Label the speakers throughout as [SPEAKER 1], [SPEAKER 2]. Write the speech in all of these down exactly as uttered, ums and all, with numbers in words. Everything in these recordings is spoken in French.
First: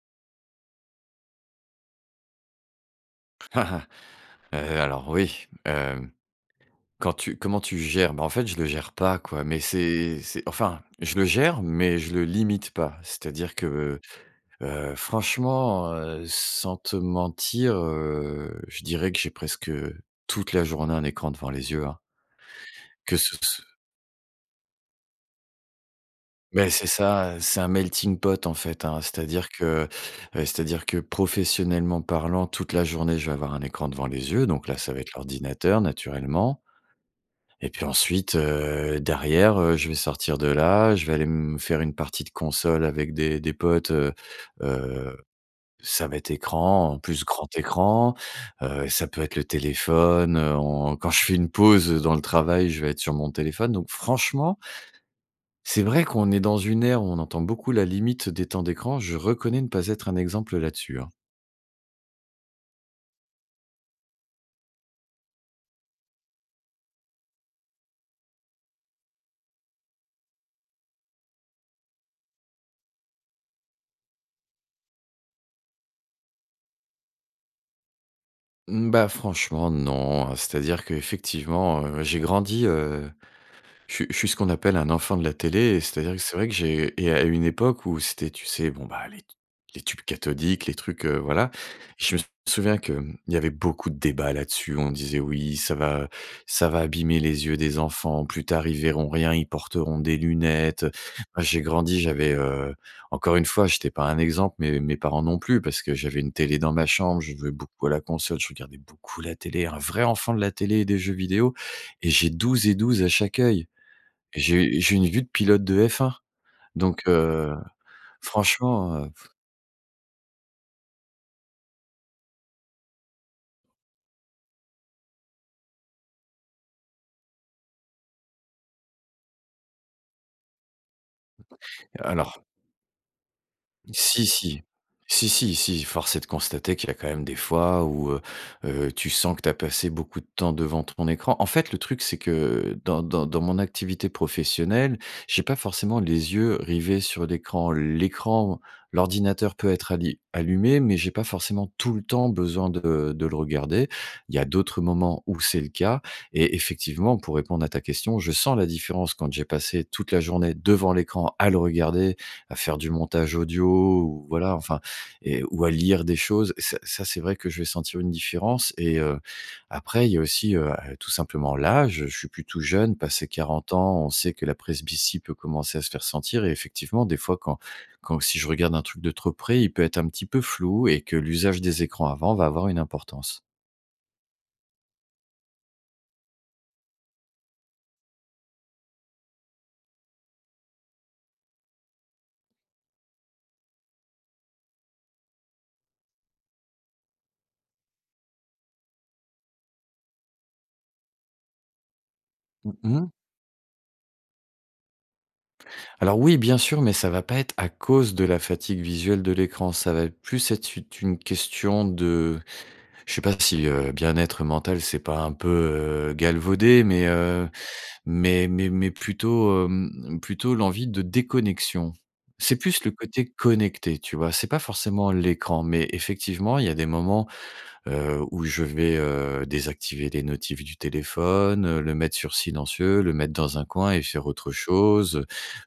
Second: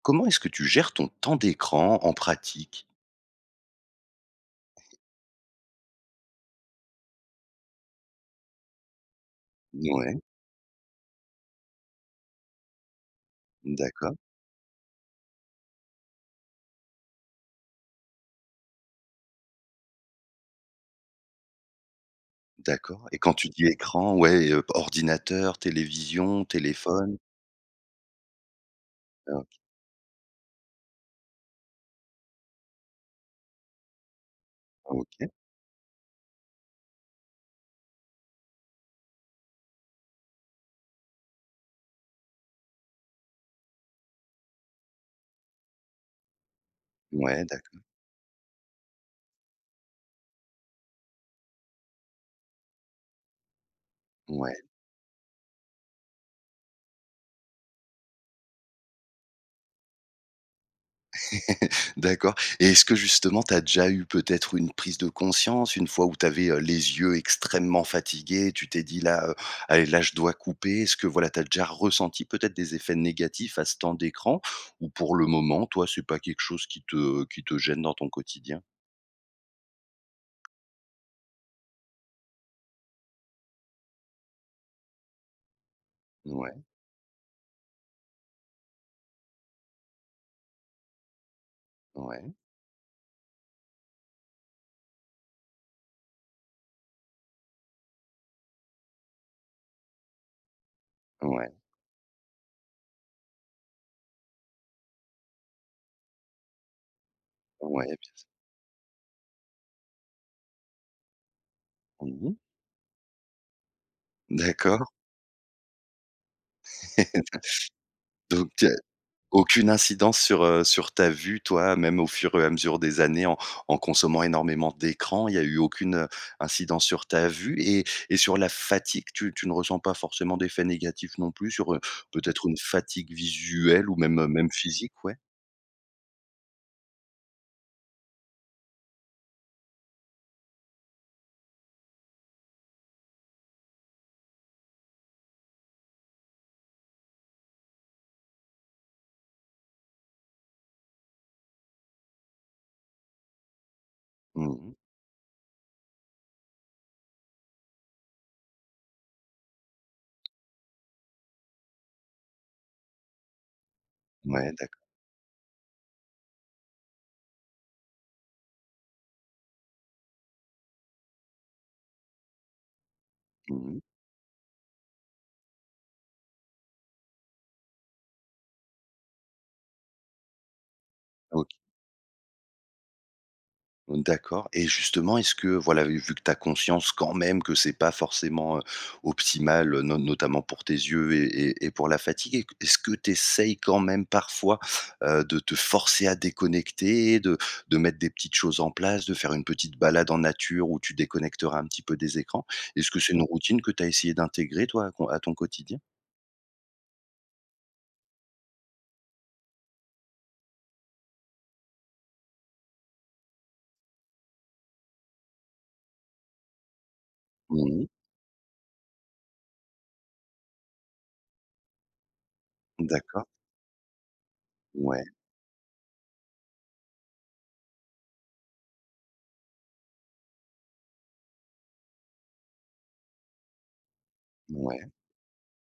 [SPEAKER 1] Comment est-ce que tu gères ton temps d'écran en pratique?
[SPEAKER 2] Heu, alors oui, hem, quand tu comment tu gères? Bah, en fait, je le gère pas quoi. Mais
[SPEAKER 1] Ouais.
[SPEAKER 2] c'est c'est enfin je le gère, mais je le limite pas. C'est-à-dire que,
[SPEAKER 1] D'accord.
[SPEAKER 2] heu, franchement, heu, sans te mentir, heu, je dirais que j'ai presque toute la journée un écran devant les yeux, hein
[SPEAKER 1] D'accord.
[SPEAKER 2] que
[SPEAKER 1] Et quand
[SPEAKER 2] ce
[SPEAKER 1] tu
[SPEAKER 2] s
[SPEAKER 1] dis: «Écran», ouais, ordinateur, télévision,
[SPEAKER 2] Mais, c'est
[SPEAKER 1] téléphone?
[SPEAKER 2] ça, heu, c'est un melting-pot en fait, hein, c'est-à-dire
[SPEAKER 1] OK.
[SPEAKER 2] que, heu, c'est-à-dire que professionnellement parlant, toute la journée, je vais avoir un écran devant les yeux. Donc là, ça va être
[SPEAKER 1] OK.
[SPEAKER 2] l'ordinateur naturellement et puis ensuite, heu, derrière heu, je vais sortir de là. Je vais aller m me faire une partie de console avec des des potes, heu, heu. Ça va être écran, en plus,
[SPEAKER 1] Ouais
[SPEAKER 2] grand
[SPEAKER 1] d'accord.
[SPEAKER 2] écran. Heu, ça peut être le téléphone, heu, en quand je fais une pause dans le travail, je vais être sur mon téléphone. Donc franchement
[SPEAKER 1] Ouais.
[SPEAKER 2] c'est vrai qu'on est dans une ère où on entend beaucoup la limite des temps d'écran. Je reconnais ne pas être un exemple là-dessus, hein.
[SPEAKER 1] D'accord. Et est-ce que justement, tu as déjà eu peut-être une prise de conscience? Une fois où tu avais les yeux extrêmement fatigués, tu t'es dit: «Là, heu, allez, là, je dois couper». Est-ce que voilà, tu as déjà ressenti peut-être des effets négatifs à ce temps d'écran? Ou pour le moment, toi, c'est pas quelque chose qui te qui te gêne dans ton quotidien?
[SPEAKER 2] Mmh, bah, franchement, non, heu, c'est-à-dire qu'effectivement, heu, j'ai grandi, heu, je suis je suis ce qu'on appelle un enfant de la télé, et c'est-à-dire que c'est vrai que
[SPEAKER 1] Ouais.
[SPEAKER 2] j'ai et à une époque où c'était, tu sais, bon, bah, les t les tubes cathodiques, les trucs, heu, voilà. Je me
[SPEAKER 1] Ouais.
[SPEAKER 2] souviens que, hem, il y avait beaucoup de débats là-dessus. On disait: «Oui, ça va ça va abîmer les yeux des enfants. Plus tard, ils verront rien, ils porteront des lunettes, heu». Moi,
[SPEAKER 1] Ouais.
[SPEAKER 2] j'ai grandi, j'avais, heu, encore une fois, j'étais pas un exemple, mais mes parents non plus parce que j'avais une télé dans ma chambre, je jouais
[SPEAKER 1] Ouais.
[SPEAKER 2] beaucoup à
[SPEAKER 1] Bien
[SPEAKER 2] la
[SPEAKER 1] s
[SPEAKER 2] console, je regardais beaucoup la télé, un vrai enfant de la télé et des jeux vidéo. Et
[SPEAKER 1] Mmh
[SPEAKER 2] j'ai
[SPEAKER 1] mh.
[SPEAKER 2] douze et douze à chaque oeil. J'ai u
[SPEAKER 1] D'accord.
[SPEAKER 2] j'ai une vue de pilote de F1 donc, heu,
[SPEAKER 1] Donc heu,
[SPEAKER 2] franchement, heu
[SPEAKER 1] aucune incidence sur, heu, sur ta vue toi, même au fur et à mesure des années en en consommant énormément d'écrans, il y a eu aucune, heu, incidence sur ta vue et et sur la fatigue? Tu tu ne ressens pas forcément d'effets négatifs non plus sur, heu,
[SPEAKER 2] Alors.
[SPEAKER 1] peut-être une fatigue visuelle ou
[SPEAKER 2] Si,
[SPEAKER 1] même même
[SPEAKER 2] si,
[SPEAKER 1] physique? Ouais.
[SPEAKER 2] si, si, si force est de constater qu'il y a quand même des fois où, heu, heu, tu sens que tu as passé beaucoup de temps devant ton écran. En fait, le truc c'est que, heu, dans dans dans mon activité professionnelle, j'ai pas forcément les yeux rivés sur l'écran l'écran l'ordinateur peut être alli allumé. Mais j'ai pas forcément tout le temps besoin de, heu, de le regarder. Il y a
[SPEAKER 1] Mmh mh.
[SPEAKER 2] d'autres moments où c'est le cas. Et effectivement, pour répondre à ta question, je sens la différence quand j'ai passé toute la journée devant l'écran à le regarder, à faire du montage audio ou
[SPEAKER 1] Ouais,
[SPEAKER 2] voilà,
[SPEAKER 1] d'accord.
[SPEAKER 2] enfin, et ou, à lire des choses. Ça ça c'est vrai que je vais sentir une différence et heu, après, il y a aussi, heu, ah tout simplement l'âge. Je suis plus tout jeune. Passé quarante
[SPEAKER 1] Mmh mh.
[SPEAKER 2] ans, on sait que la presbytie peut commencer à se faire sentir et effectivement, des fois, quand quand si je regarde un truc de trop près, il peut être un petit peu flou et que
[SPEAKER 1] OK.
[SPEAKER 2] l'usage des écrans avant va avoir une importance.
[SPEAKER 1] Hem, d'accord et justement est-ce que voilà et vu que tu as conscience quand même que c'est pas forcément, heu, optimal. Heu, no notamment pour tes yeux et et et pour la fatigue. Et que est-ce que tu essayes quand même parfois, heu, de te forcer à déconnecter? de de mettre des petites choses en place, de faire une petite balade en nature où tu déconnecteras un petit peu des écrans?
[SPEAKER 2] Mmh
[SPEAKER 1] Est-ce que
[SPEAKER 2] mh.
[SPEAKER 1] c'est une routine que tu as essayé d'intégrer toi, à ton à ton quotidien?
[SPEAKER 2] Alors oui, bien sûr, mais ça va pas être à cause de la fatigue visuelle de l'écran. Ça va être plus être une une question de je sais pas si, heu, bien être mental, c'est pas un peu, heu, galvaudé. Mais, heu,
[SPEAKER 1] Mmh mh.
[SPEAKER 2] mais mais mais plutôt hem, mmh plutôt l'envie de déconnexion. C'est plus
[SPEAKER 1] Mmh
[SPEAKER 2] le
[SPEAKER 1] d'accord.
[SPEAKER 2] côté connecté, tu vois? C'est pas
[SPEAKER 1] Ouais.
[SPEAKER 2] forcément l'écran. Mais effectivement, il y a des moments, heu, où je vais, heu, désactiver des notifs du téléphone, heu, le mettre sur silencieux. Le mettre dans un coin et faire autre
[SPEAKER 1] Mouais.
[SPEAKER 2] chose,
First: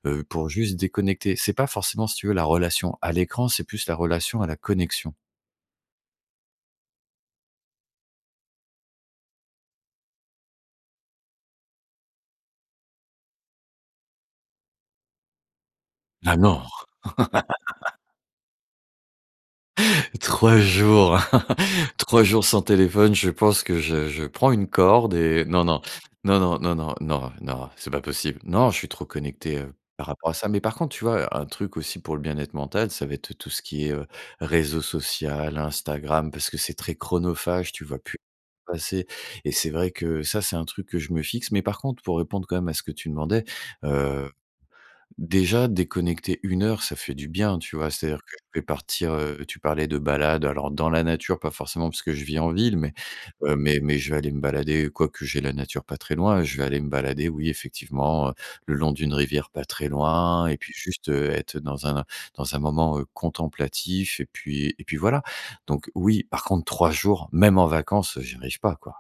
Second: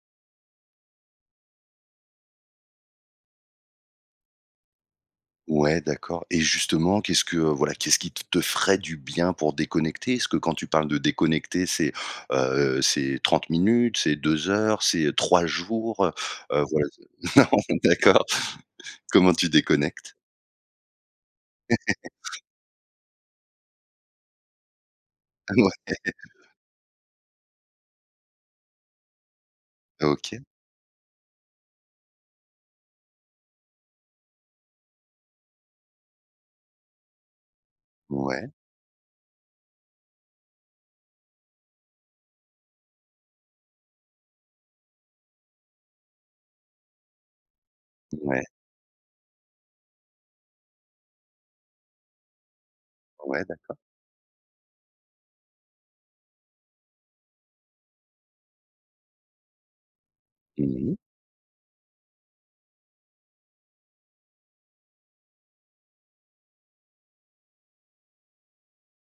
[SPEAKER 2] heu, heu, pour juste déconnecter. C'est pas forcément, si tu veux, la relation à l'écran, c'est plus la relation à la connexion.
[SPEAKER 1] Ouais d'accord et justement qu'est-ce que, heu voilà qu'est-ce qui te ferait du bien pour déconnecter? Est-ce que quand tu parles de déconnecter c'est, heu c'est trente minutes, c'est deux heures, c'est trois jours, heu,
[SPEAKER 2] Ah non!
[SPEAKER 1] heu, voilà. C'est non, d'accord. comment tu déconnectes?
[SPEAKER 2] trois jours trois jours sans téléphone, je pense que je je prends une corde et non, non,
[SPEAKER 1] Ouais.
[SPEAKER 2] non, non, non, non, non. Non c'est pas possible. Non, je suis trop connecté, heu, par rapport à
[SPEAKER 1] OK.
[SPEAKER 2] ça. Mais par contre, tu vois, un truc aussi, pour le bien-être mental, ça va être, heu, tout ce qui est, heu: réseau social, Instagram. Parce que c'est très chronophage. Tu vois plus
[SPEAKER 1] Ouais.
[SPEAKER 2] passer et c'est vrai que ça, c'est un truc que je me fixe. Mais par contre, pour répondre quand même à ce que tu demandais, heu, déjà déconnecter une heure, ça fait du bien, tu vois? C'est à dire que
[SPEAKER 1] Ouais.
[SPEAKER 2] je vais partir, heu tu parlais de balade, alors dans la nature pas forcément, parce que je vis en ville. Mais,
[SPEAKER 1] Ouais
[SPEAKER 2] heu,
[SPEAKER 1] d'accord.
[SPEAKER 2] mais mais je vais aller me balader, quoique j'ai la nature pas très loin. Je vais aller me balader, oui, effectivement, heu, le long d'une rivière pas très loin et puis
[SPEAKER 1] Mmh mh.
[SPEAKER 2] juste, heu, être, heu, dans un dans un moment, heu, contemplatif. Et puis et puis voilà. Donc oui. Par contre, trois jours, même en vacances, heu, j'y arrive pas quoi.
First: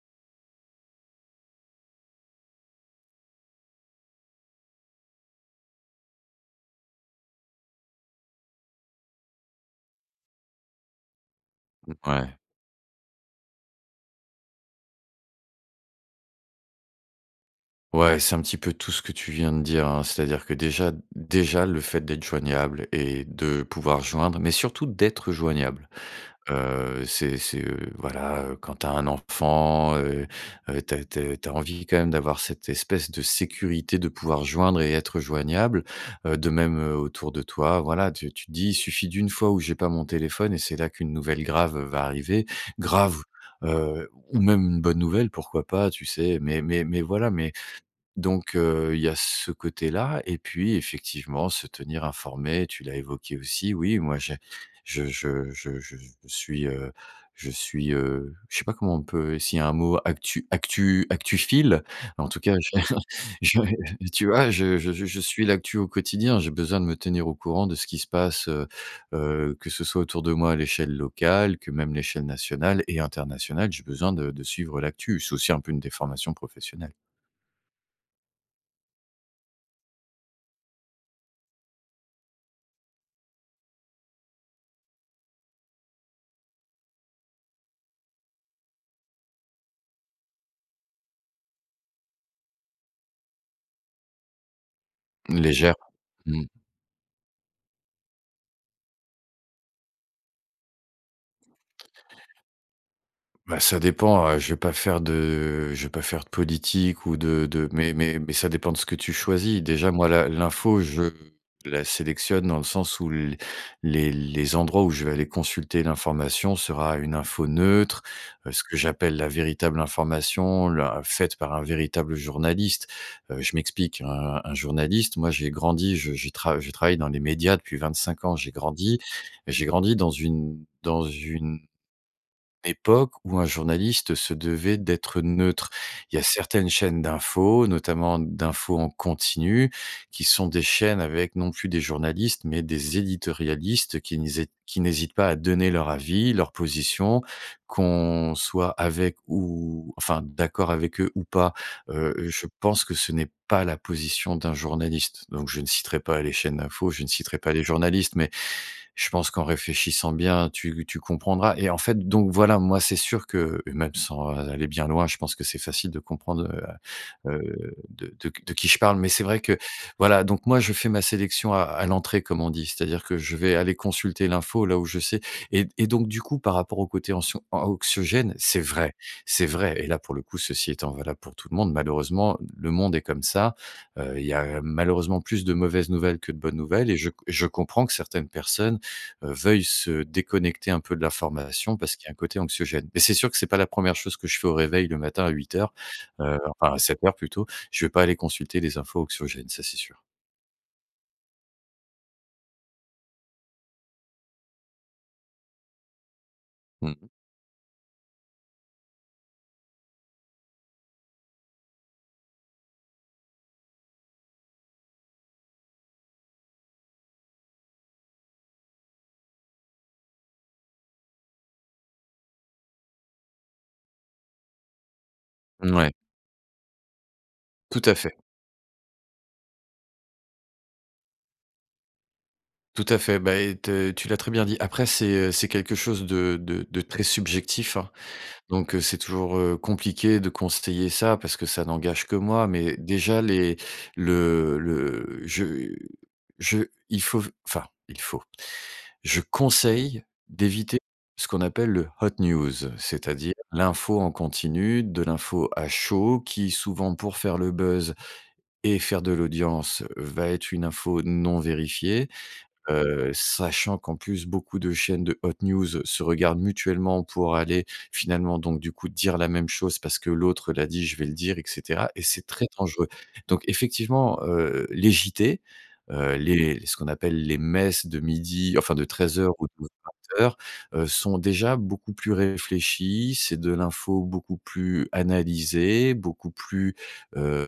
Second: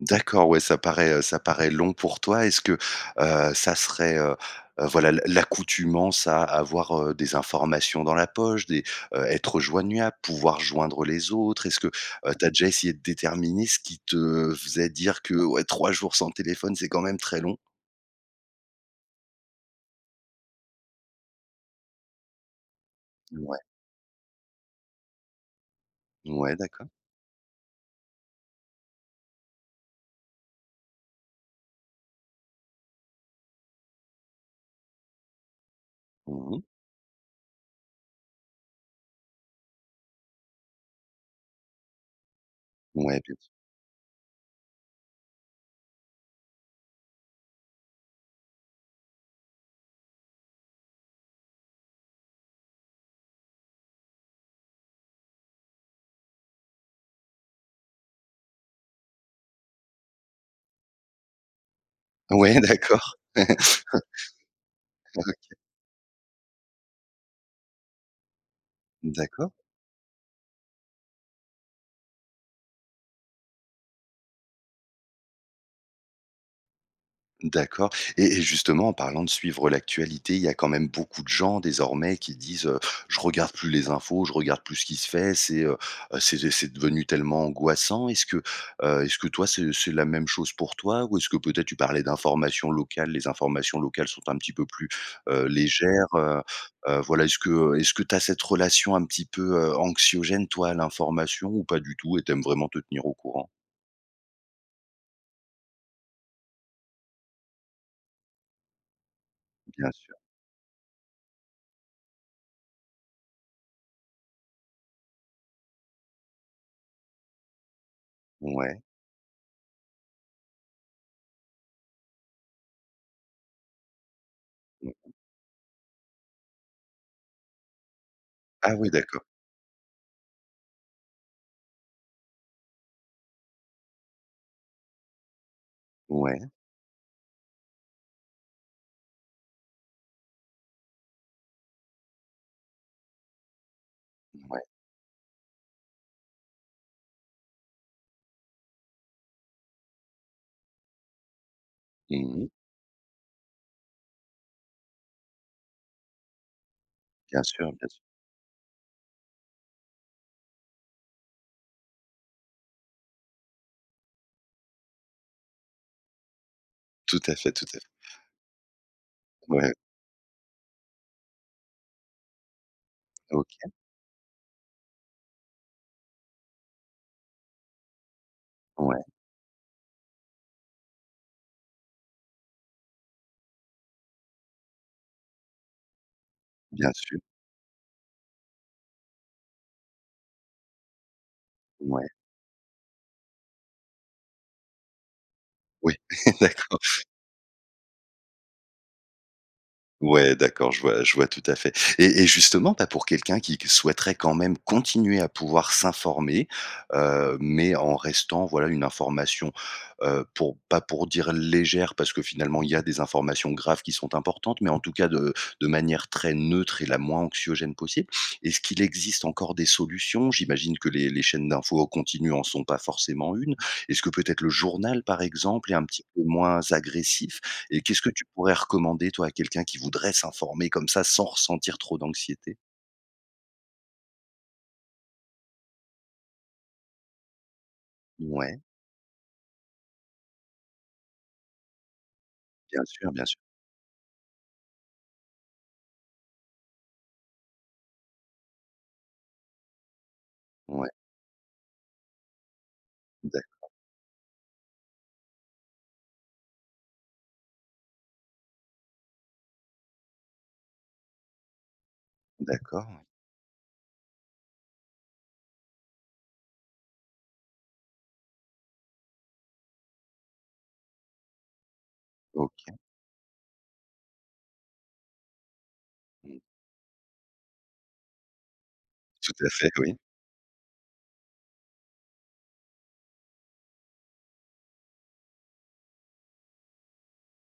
[SPEAKER 1] D'accord, ouais, ça paraît, heu, ça paraît long pour toi. Est-ce que, heu, ça serait, heu heu, voilà l'a l'a l'accoutumance à avoir, heu, des informations dans la poche? Des, heu, être joignuable, pouvoir joindre les autres? Est-ce que,
[SPEAKER 2] Mmh,
[SPEAKER 1] heu,
[SPEAKER 2] ouais.
[SPEAKER 1] tu as déjà essayé de déterminer ce qui te faisait dire que: «Ouais trois jours sans téléphone, c'est quand même très long»?
[SPEAKER 2] Ouais, c'est un petit peu tout ce que tu viens de dire hein, c'est-à-dire que déjà déjà le fait d'être joignable et,
[SPEAKER 1] N ouais.
[SPEAKER 2] de, pouvoir joindre, mais surtout d'être joignable.
[SPEAKER 1] Ouais, d'accord.
[SPEAKER 2] Heu, c'est c'est, heu, voilà quand tu as un enfant, heu heu, tu as tu as tu as envie quand même d'avoir cette espèce de sécurité, de pouvoir joindre et être joignable. Heu, de
[SPEAKER 1] Mmh mh.
[SPEAKER 2] même, heu, autour de toi, voilà, tu tu te dis: «Il suffit d'une fois où j'ai pas mon téléphone et c'est là qu'une nouvelle grave va arriver». Grave,
[SPEAKER 1] Ouais, bien sûr.
[SPEAKER 2] heu, ou même une bonne nouvelle, pourquoi pas, tu sais. Mais mais mais voilà, mais donc, heu, il y a ce côté-là. Et puis, effectivement, se tenir informé, tu l'as évoqué aussi. Oui, moi, j'ai je je je je suis, heu je suis, heu, je sais pas comment on peut essayer un mot actu actu actuphile? En tout cas,
[SPEAKER 1] Ouais,
[SPEAKER 2] j'ai
[SPEAKER 1] d'accord. OK.
[SPEAKER 2] j'ai tu vois, je je je je suis l'actu au quotidien. J'ai besoin de me tenir au courant de ce qui se passe, heu
[SPEAKER 1] D'accord.
[SPEAKER 2] heu, que ce soit autour de moi, à l'échelle locale, que même l'échelle nationale et internationale, j'ai besoin de de suivre l'actu, c'est aussi un peu une déformation professionnelle.
[SPEAKER 1] D'accord et et justement en parlant de suivre l'actualité, il y a quand même beaucoup de gens désormais qui disent: «Heu, je regarde plus les infos. Je regarde plus ce qui se fait». C'est, heu, heu, c'est et c'est devenu tellement angoissant. Est-ce que, heu est-ce que toi c'est c'est la même chose pour toi? Ou est-ce que peut-être tu parlais d'informations locales? Les informations locales sont un petit peu plus, heu,
[SPEAKER 2] Légère.
[SPEAKER 1] légères? Heu,
[SPEAKER 2] Mmh.
[SPEAKER 1] heu, voilà, est-ce que est-ce que tu as cette relation un petit peu, heu, anxiogène toi à l'information ou pas du tout et tu aimes vraiment te tenir au courant?
[SPEAKER 2] Bah ça dépend, heu, je vais pas faire de, heu je vais pas faire de politique ou de de mais mais mais ça dépend, de ce que tu choisis.
[SPEAKER 1] Bien
[SPEAKER 2] Déjà moi,
[SPEAKER 1] sûr.
[SPEAKER 2] la l'info, je la sélectionne dans le sens où l les les endroits où je vais aller consulter l'information sera une info neutre. Heu, ce que
[SPEAKER 1] Ouais.
[SPEAKER 2] j'appelle la véritable information l'in faite par un véritable journaliste. Heu je m'explique, un un
[SPEAKER 1] Mmh mh.
[SPEAKER 2] journaliste moi, j'ai grandi, je je trav je travaille dans les médias depuis vingt-cinq ans. J'ai
[SPEAKER 1] Ah oui
[SPEAKER 2] grandi
[SPEAKER 1] d'accord.
[SPEAKER 2] j'ai grandi dans une dans une époque où un journaliste se devait, d'être neutre. Il y a
[SPEAKER 1] Ouais.
[SPEAKER 2] certaines chaînes d'infos, notamment d'infos en continu, qui sont des chaînes avec non plus des journalistes. Mais des éditorialistes qui niset
[SPEAKER 1] Ouais.
[SPEAKER 2] qui n'hésitent pas à donner leur avis, leur position, qu'on soit avec ou enfin d'accord avec eux ou pas. Heu, heu,
[SPEAKER 1] Mmh
[SPEAKER 2] je
[SPEAKER 1] mh.
[SPEAKER 2] pense que ce n'est pas la position d'un journaliste. Donc, je ne citerai pas les chaînes d'infos, je ne citerai
[SPEAKER 1] Bien
[SPEAKER 2] pas les
[SPEAKER 1] sûr. Bien sûr.
[SPEAKER 2] journalistes, mais je pense qu'en réfléchissant bien, tu tu comprendras et en fait, donc voilà, moi c'est sûr que même sans aller bien loin, je pense que c'est facile de comprendre,
[SPEAKER 1] Tout
[SPEAKER 2] heu,
[SPEAKER 1] à fait, tout
[SPEAKER 2] heu,
[SPEAKER 1] à fait.
[SPEAKER 2] de de qui je parle. Mais c'est vrai que
[SPEAKER 1] Ouais.
[SPEAKER 2] voilà, donc moi, je fais ma sélection à à l'entrée, comme on dit. C'est-à-dire que je vais
[SPEAKER 1] OK.
[SPEAKER 2] aller consulter l'info là où je sais. Et et donc, du coup, par rapport au côté anxion anxiogène, c'est vrai,
[SPEAKER 1] Ouais.
[SPEAKER 2] c'est vrai. Et là, pour le coup, ceci étant valable pour tout le monde, malheureusement, le monde est comme ça. Heu, il y a malheureusement plus de mauvaises nouvelles, que de bonnes nouvelles
[SPEAKER 1] Bien
[SPEAKER 2] et je
[SPEAKER 1] sûr.
[SPEAKER 2] com je comprends que certaines personnes veuillent se déconnecter un peu, de l'information parce
[SPEAKER 1] Ouais.
[SPEAKER 2] qu'il y a un côté anxiogène. Et c'est sûr que c'est pas la première chose que je fais au réveil le matin, à huit heures,
[SPEAKER 1] Oui,
[SPEAKER 2] heu, enfin
[SPEAKER 1] d'accord.
[SPEAKER 2] à sept heures plutôt. Je vais pas aller consulter les infos anxiogènes, ça, c'est sûr.
[SPEAKER 1] Ouais, d'accord, je vois je vois tout à fait. Et et justement, bah pour quelqu'un qui qui souhaiterait quand même continuer à pouvoir s'informer,
[SPEAKER 2] Mmh mh.
[SPEAKER 1] heu, mais en restant, voilà, une information, heu, pour pas pour dire légère parce que finalement il y a des informations graves qui sont importantes. Mais en tout cas de de manière très neutre et la moins anxiogène possible. Est-ce qu'il existe encore des solutions? J'imagine que les les chaînes d'infos au continu en sont pas forcément une. Est-ce que peut-être le journal, par exemple, est un
[SPEAKER 2] Mouais.
[SPEAKER 1] petit peu moins agressif? Et
[SPEAKER 2] Tout à
[SPEAKER 1] qu'est-ce que
[SPEAKER 2] fait.
[SPEAKER 1] tu pourrais recommander toi, à quelqu'un qui voudrait s'informer comme ça sans ressentir trop d'anxiété?
[SPEAKER 2] Tout à fait, beh et te tu l'as très bien dit. Après, c'est, heu, c'est quelque chose de de de très subjectif hein.
[SPEAKER 1] Ouais.
[SPEAKER 2] Donc, heu, c'est toujours, heu, compliqué de conseiller ça, parce que ça n'engage que moi. Mais
[SPEAKER 1] Bien sûr,
[SPEAKER 2] déjà
[SPEAKER 1] bien sûr.
[SPEAKER 2] les le le je je il faut v enfin, il faut je conseille d'éviter
[SPEAKER 1] Ouais.
[SPEAKER 2] ce qu'on appelle le hot news, c'est-à-dire
[SPEAKER 1] D'accord.
[SPEAKER 2] l'info en continu, de l'info à chaud qui, souvent, pour faire le buzz et faire de l'audience, va être une info non vérifiée.
[SPEAKER 1] D'accord.
[SPEAKER 2] Heu sachant qu'en plus, beaucoup de chaînes de hot news, se regardent mutuellement. Pour aller finalement donc du coup dire la même chose, parce que l'autre l'a dit, je vais le dire, et cetera, et c'est très
[SPEAKER 1] OK.
[SPEAKER 2] dangereux. Donc effectivement, heu, les JT, heu, les les ce qu'on appelle les messes de midi, enfin de treize
[SPEAKER 1] Tout
[SPEAKER 2] heures ou
[SPEAKER 1] à
[SPEAKER 2] de vingt
[SPEAKER 1] fait, oui.
[SPEAKER 2] heures sont déjà, beaucoup plus réfléchies. C'est de l'info beaucoup plus analysée, beaucoup plus heu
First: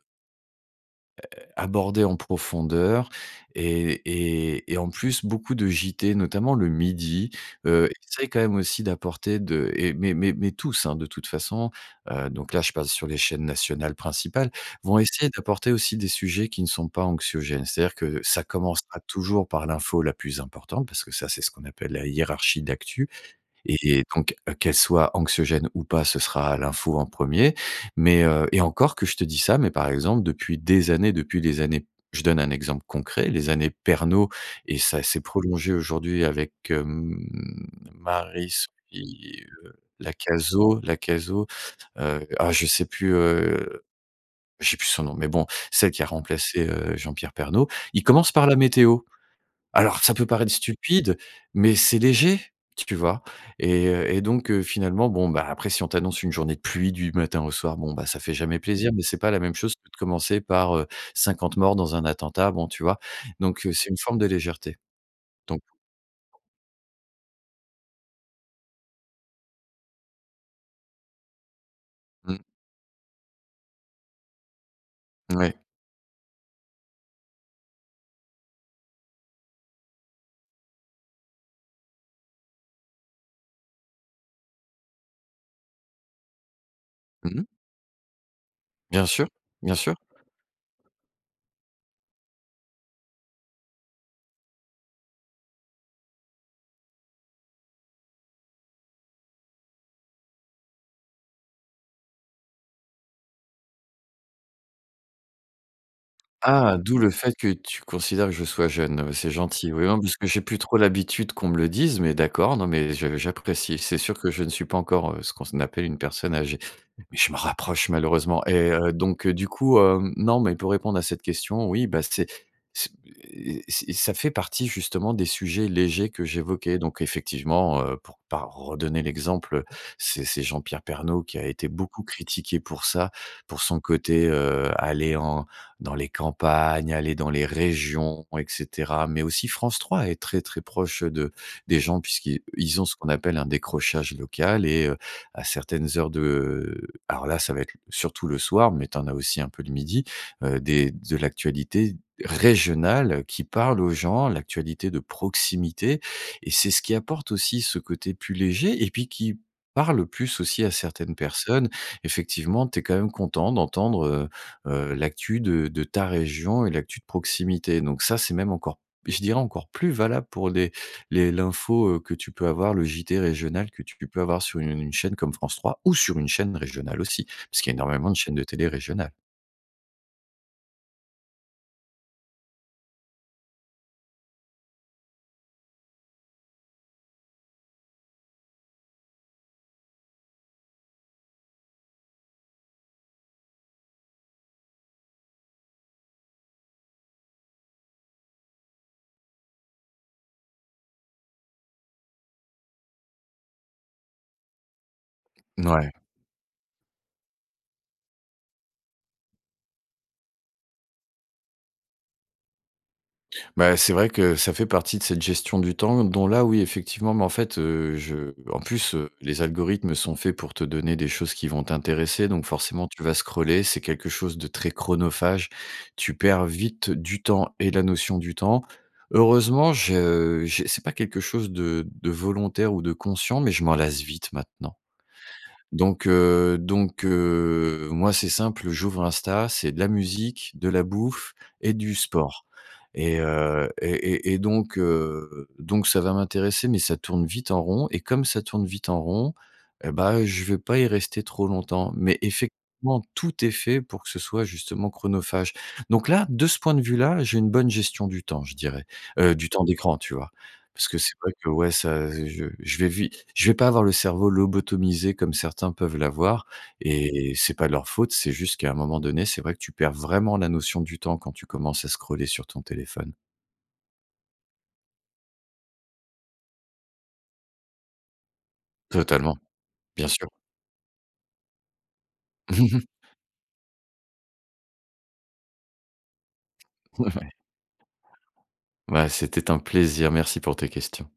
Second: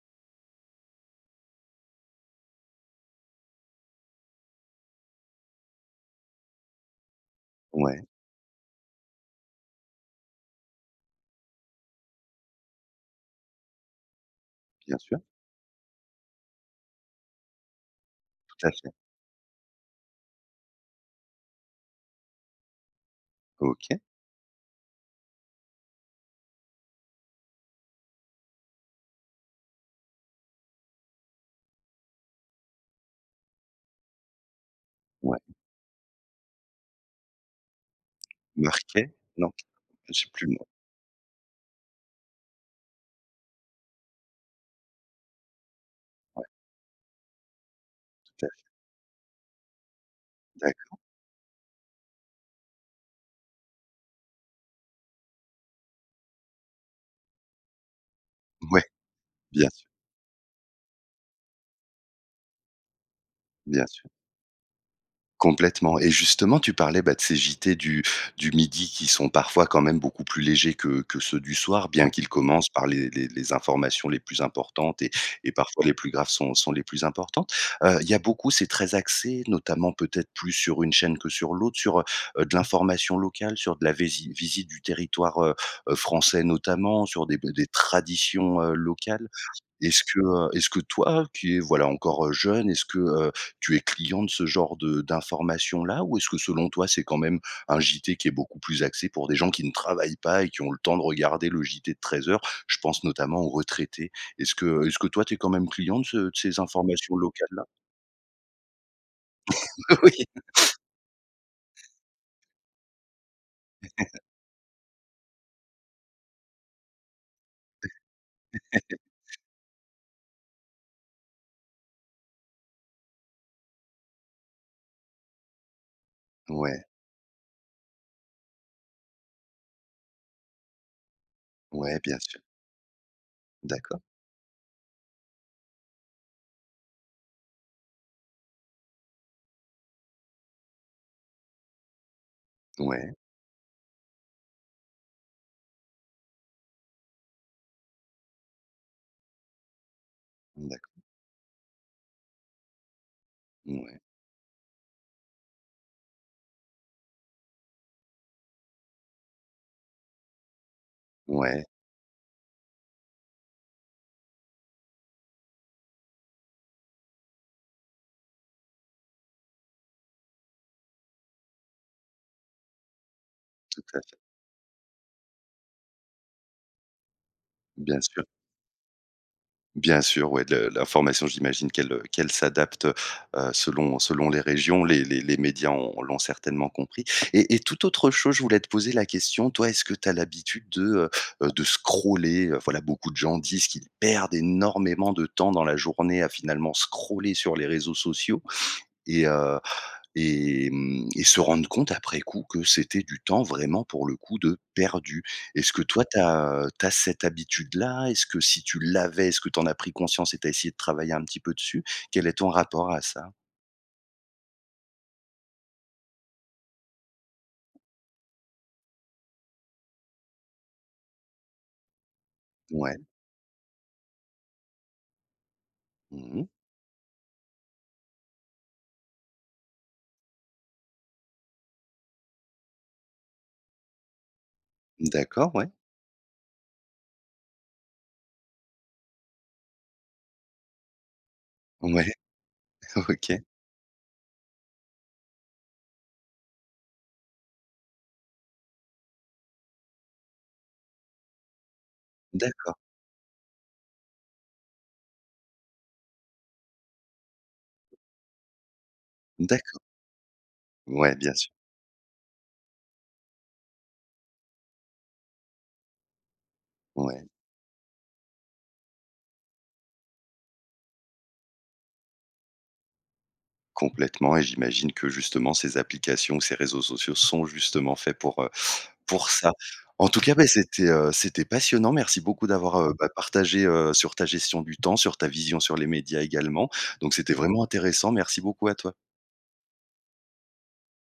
[SPEAKER 2] heu, abordée en profondeur et et et en plus, beaucoup de JT, notamment le midi, heu,
[SPEAKER 1] Ouais.
[SPEAKER 2] essayent quand même aussi d'apporter de et mais mais mais tous, de toute façon, heu, donc là, je passe sur les chaînes nationales principales. Vont
[SPEAKER 1] Bien sûr
[SPEAKER 2] essayer d'apporter aussi des sujets qui ne sont pas anxiogènes, c'est-à-dire que ça
[SPEAKER 1] Tout à fait.
[SPEAKER 2] commencera toujours par l'info la plus importante. Parce que ça, c'est ce qu'on appelle la hiérarchie d'actu et
[SPEAKER 1] OK.
[SPEAKER 2] et donc qu'elle soit anxiogène ou pas, ce sera l'info en premier. Mais, heu et encore que je te dis ça, mais par exemple, depuis des années depuis des années, je donne un exemple concret. Les années Pernault et ça s'est
[SPEAKER 1] Ouais.
[SPEAKER 2] prolongé aujourd'hui avec hem, Maryse
[SPEAKER 1] Marquais?
[SPEAKER 2] qui et
[SPEAKER 1] Non?
[SPEAKER 2] heu la
[SPEAKER 1] J'ai plus le nom.
[SPEAKER 2] Cazo la Cazo. Heu, oh je sais plus, heu, j'ai plus son nom, mais bon, celle qui a
[SPEAKER 1] Ouais.
[SPEAKER 2] remplacé, heu, Jean-Pierre Pernaut, ils commencent par
[SPEAKER 1] Tout à fait.
[SPEAKER 2] la météo. Alors ça peut paraître
[SPEAKER 1] D'accord.
[SPEAKER 2] stupide, mais c'est léger, tu vois? Et heu et donc, heu, finalement, bon, bah après si on t'annonce une journée de pluie du matin au soir, bon, bah ça fait jamais
[SPEAKER 1] Ouais,
[SPEAKER 2] plaisir. Mais c'est pas la même
[SPEAKER 1] bien
[SPEAKER 2] chose
[SPEAKER 1] sûr.
[SPEAKER 2] que de commencer par, heu, cinquante morts dans un attentat. Bon, tu vois? Donc, heu,
[SPEAKER 1] Bien
[SPEAKER 2] c'est une
[SPEAKER 1] sûr.
[SPEAKER 2] forme de légèreté. Donc.
[SPEAKER 1] Complètement. Et justement, tu parlais bah de ces JT du du midi qui sont parfois quand même beaucoup plus légers, que que ceux du soir. Bien qu'ils
[SPEAKER 2] Mmh.
[SPEAKER 1] commencent par les les les informations les plus importantes) et et
[SPEAKER 2] Ouais.
[SPEAKER 1] parfois, les plus graves sont sont les plus importantes. Heu il y a beaucoup c'est très axé notamment peut-être plus sur une chaîne que sur l'autre. Sur, heu, de l'information locale, sur de la vési visite du territoire, heu, heu, français, notamment sur
[SPEAKER 2] Mmh
[SPEAKER 1] des
[SPEAKER 2] mh.
[SPEAKER 1] des des traditions, heu,
[SPEAKER 2] Bien sûr,
[SPEAKER 1] locales.
[SPEAKER 2] bien sûr.
[SPEAKER 1] Est-ce que, heu est-ce que toi qui est voilà encore jeune, est-ce que, heu, tu es client de ce genre de d'information là? Ou est-ce que selon toi c'est quand même un JT, qui est beaucoup plus axé pour des gens qui ne travaillent pas? Et qui ont le temps de regarder le JT de treize heures? Je pense notamment aux retraités. Est-ce que est-ce que toi tu es quand même client de, ce de ces
[SPEAKER 2] Ah! d'où le
[SPEAKER 1] informations
[SPEAKER 2] fait
[SPEAKER 1] locales
[SPEAKER 2] que
[SPEAKER 1] là?
[SPEAKER 2] tu considères que je sois jeune. Ah bah c'est gentil, oui non
[SPEAKER 1] Oui.
[SPEAKER 2] puisque j'ai plus trop l'habitude qu'on me le dise, mais d'accord, non, mais je j'apprécie. C'est sûr que je ne suis pas encore, heu, ce qu'on ce n appelle une personne âgée, mais je m'en rapproche malheureusement et heu, donc, du coup, hem non, mais pour répondre à cette question, oui, bah c'est c'est p et c'est ça fait partie justement des sujets légers que j'évoquais.
[SPEAKER 1] Ouais.
[SPEAKER 2] Donc effectivement, heu, pour pas redonner l'exemple, c'est c'est Jean-Pierre Pernault qui a été
[SPEAKER 1] Ouais
[SPEAKER 2] beaucoup
[SPEAKER 1] bien sûr.
[SPEAKER 2] critiqué pour ça. Pour son
[SPEAKER 1] D'accord.
[SPEAKER 2] côté, heu aller en dans les campagnes, aller dans les régions et cetera. Mais aussi France 3 est très très proche de des gens, puisqu'ils ils ont ce qu'on
[SPEAKER 1] Ouais.
[SPEAKER 2] appelle un décrochage local. Et, heu, à certaines heures de alors là, ça va être l surtout le soir, mais tu en as aussi un peu le midi. Heu des
[SPEAKER 1] D'accord.
[SPEAKER 2] de l'actualité régionale qui parle aux
[SPEAKER 1] Ouais.
[SPEAKER 2] gens. L'actualité de proximité et c'est ce qui apporte aussi, ce côté plus léger et puis qui parle plus aussi, à certaines
[SPEAKER 1] Ouais.
[SPEAKER 2] personnes. Effectivement, tu es quand même content d'entendre, heu, heu, l'actu de de ta région et l'actu de proximité. Donc ça, c'est même encore p je dirais encore plus valable pour les les l'info, heu, que tu peux avoir. Le Journal télévisé régional
[SPEAKER 1] Tout
[SPEAKER 2] que tu
[SPEAKER 1] à fait.
[SPEAKER 2] peux avoir sur une chaîne comme France 3 ou sur une chaîne régionale aussi, parce qu'il y a
[SPEAKER 1] Bien
[SPEAKER 2] énormément de
[SPEAKER 1] sûr.
[SPEAKER 2] chaînes de télé régionales.
[SPEAKER 1] Bien sûr, ouais, de l'information. J'imagine qu'elle, heu qu'elle s'adapte heu, heu selon selon les régions, les les les médias ont l'ont certainement compris. Et et tout autre chose, je voulais te poser la question, toi, est-ce que tu as l'habitude de, heu, de scroller? Heu, voilà, beaucoup de gens disent qu'ils perdent énormément de temps dans la journée, à finalement scroller sur les réseaux sociaux et, heu et mmh et se rendent compte après coup, que c'était du temps vraiment pour le coup, de perdu. Est-ce que
[SPEAKER 2] Ouais.
[SPEAKER 1] toi, tu as tu as cette habitude-là? Est-ce que si tu l'avais est-ce que tu en as pris conscience et tu as essayé de travailler un petit peu dessus? Quel est ton rapport à ça?
[SPEAKER 2] Bah, c'est vrai que ça fait partie de cette gestion du temps dont là, oui, effectivement mais en fait, heu, je en plus, heu, les algorithmes sont faits, pour te donner des choses qui vont t'intéresser. Donc forcément,
[SPEAKER 1] Ouais.
[SPEAKER 2] tu vas scroller. C'est quelque chose de très chronophage. Tu
[SPEAKER 1] Mmh
[SPEAKER 2] perds
[SPEAKER 1] mh.
[SPEAKER 2] vite du temps et la notion du temps. Heureusement, je je c'est pas quelque chose de de volontaire ou de conscient, mais je m'en lasse vite maintenant.
[SPEAKER 1] D'accord, ouais.
[SPEAKER 2] Donc, heu donc, heu, moi, c'est simple, j'ouvre Insta, c'est de la musique, de la bouffe et du
[SPEAKER 1] Ouais.
[SPEAKER 2] sport et,
[SPEAKER 1] OK.
[SPEAKER 2] heu et et et donc, heu, donc, ça va m'intéresser, mais ça tourne vite en rond. Et comme ça tourne vite en rond, et bah, je vais pas y rester trop longtemps. Mais
[SPEAKER 1] D'accord.
[SPEAKER 2] effectivement, tout est fait pour que ce soit justement chronophage. Donc là, de ce point de vue là, j'ai une bonne gestion du temps, je dirais. Heu, du temps
[SPEAKER 1] D'accord.
[SPEAKER 2] d'écran, tu vois? Parce que
[SPEAKER 1] Ouais,
[SPEAKER 2] c'est vrai
[SPEAKER 1] bien
[SPEAKER 2] que
[SPEAKER 1] sûr.
[SPEAKER 2] ouais, ça heu j je vais vite je vais pas avoir le cerveau lobotomisé, comme certains peuvent l'avoir
[SPEAKER 1] Ouais.
[SPEAKER 2] et c'est pas leur faute. C'est juste qu'à un moment donné, c'est vrai que tu perds vraiment la notion du temps, quand tu commences à scroller sur ton téléphone.
[SPEAKER 1] Complètement et j'imagine que justement, ces applications, ou ces réseaux sociaux sont justement faits pour, heu pour
[SPEAKER 2] Totalement,
[SPEAKER 1] ça. En
[SPEAKER 2] bien
[SPEAKER 1] tout
[SPEAKER 2] sûr.
[SPEAKER 1] cas, bah, c'était, heu c'était passionnant. Merci beaucoup d'avoir, heu, bah, partagé heu, sur ta gestion du temps, sur ta vision, sur les médias également.
[SPEAKER 2] Ouais,
[SPEAKER 1] Donc
[SPEAKER 2] ouais.
[SPEAKER 1] c'était vraiment intéressant. Merci beaucoup à toi.
[SPEAKER 2] Bah, c'était un plaisir, merci pour tes questions.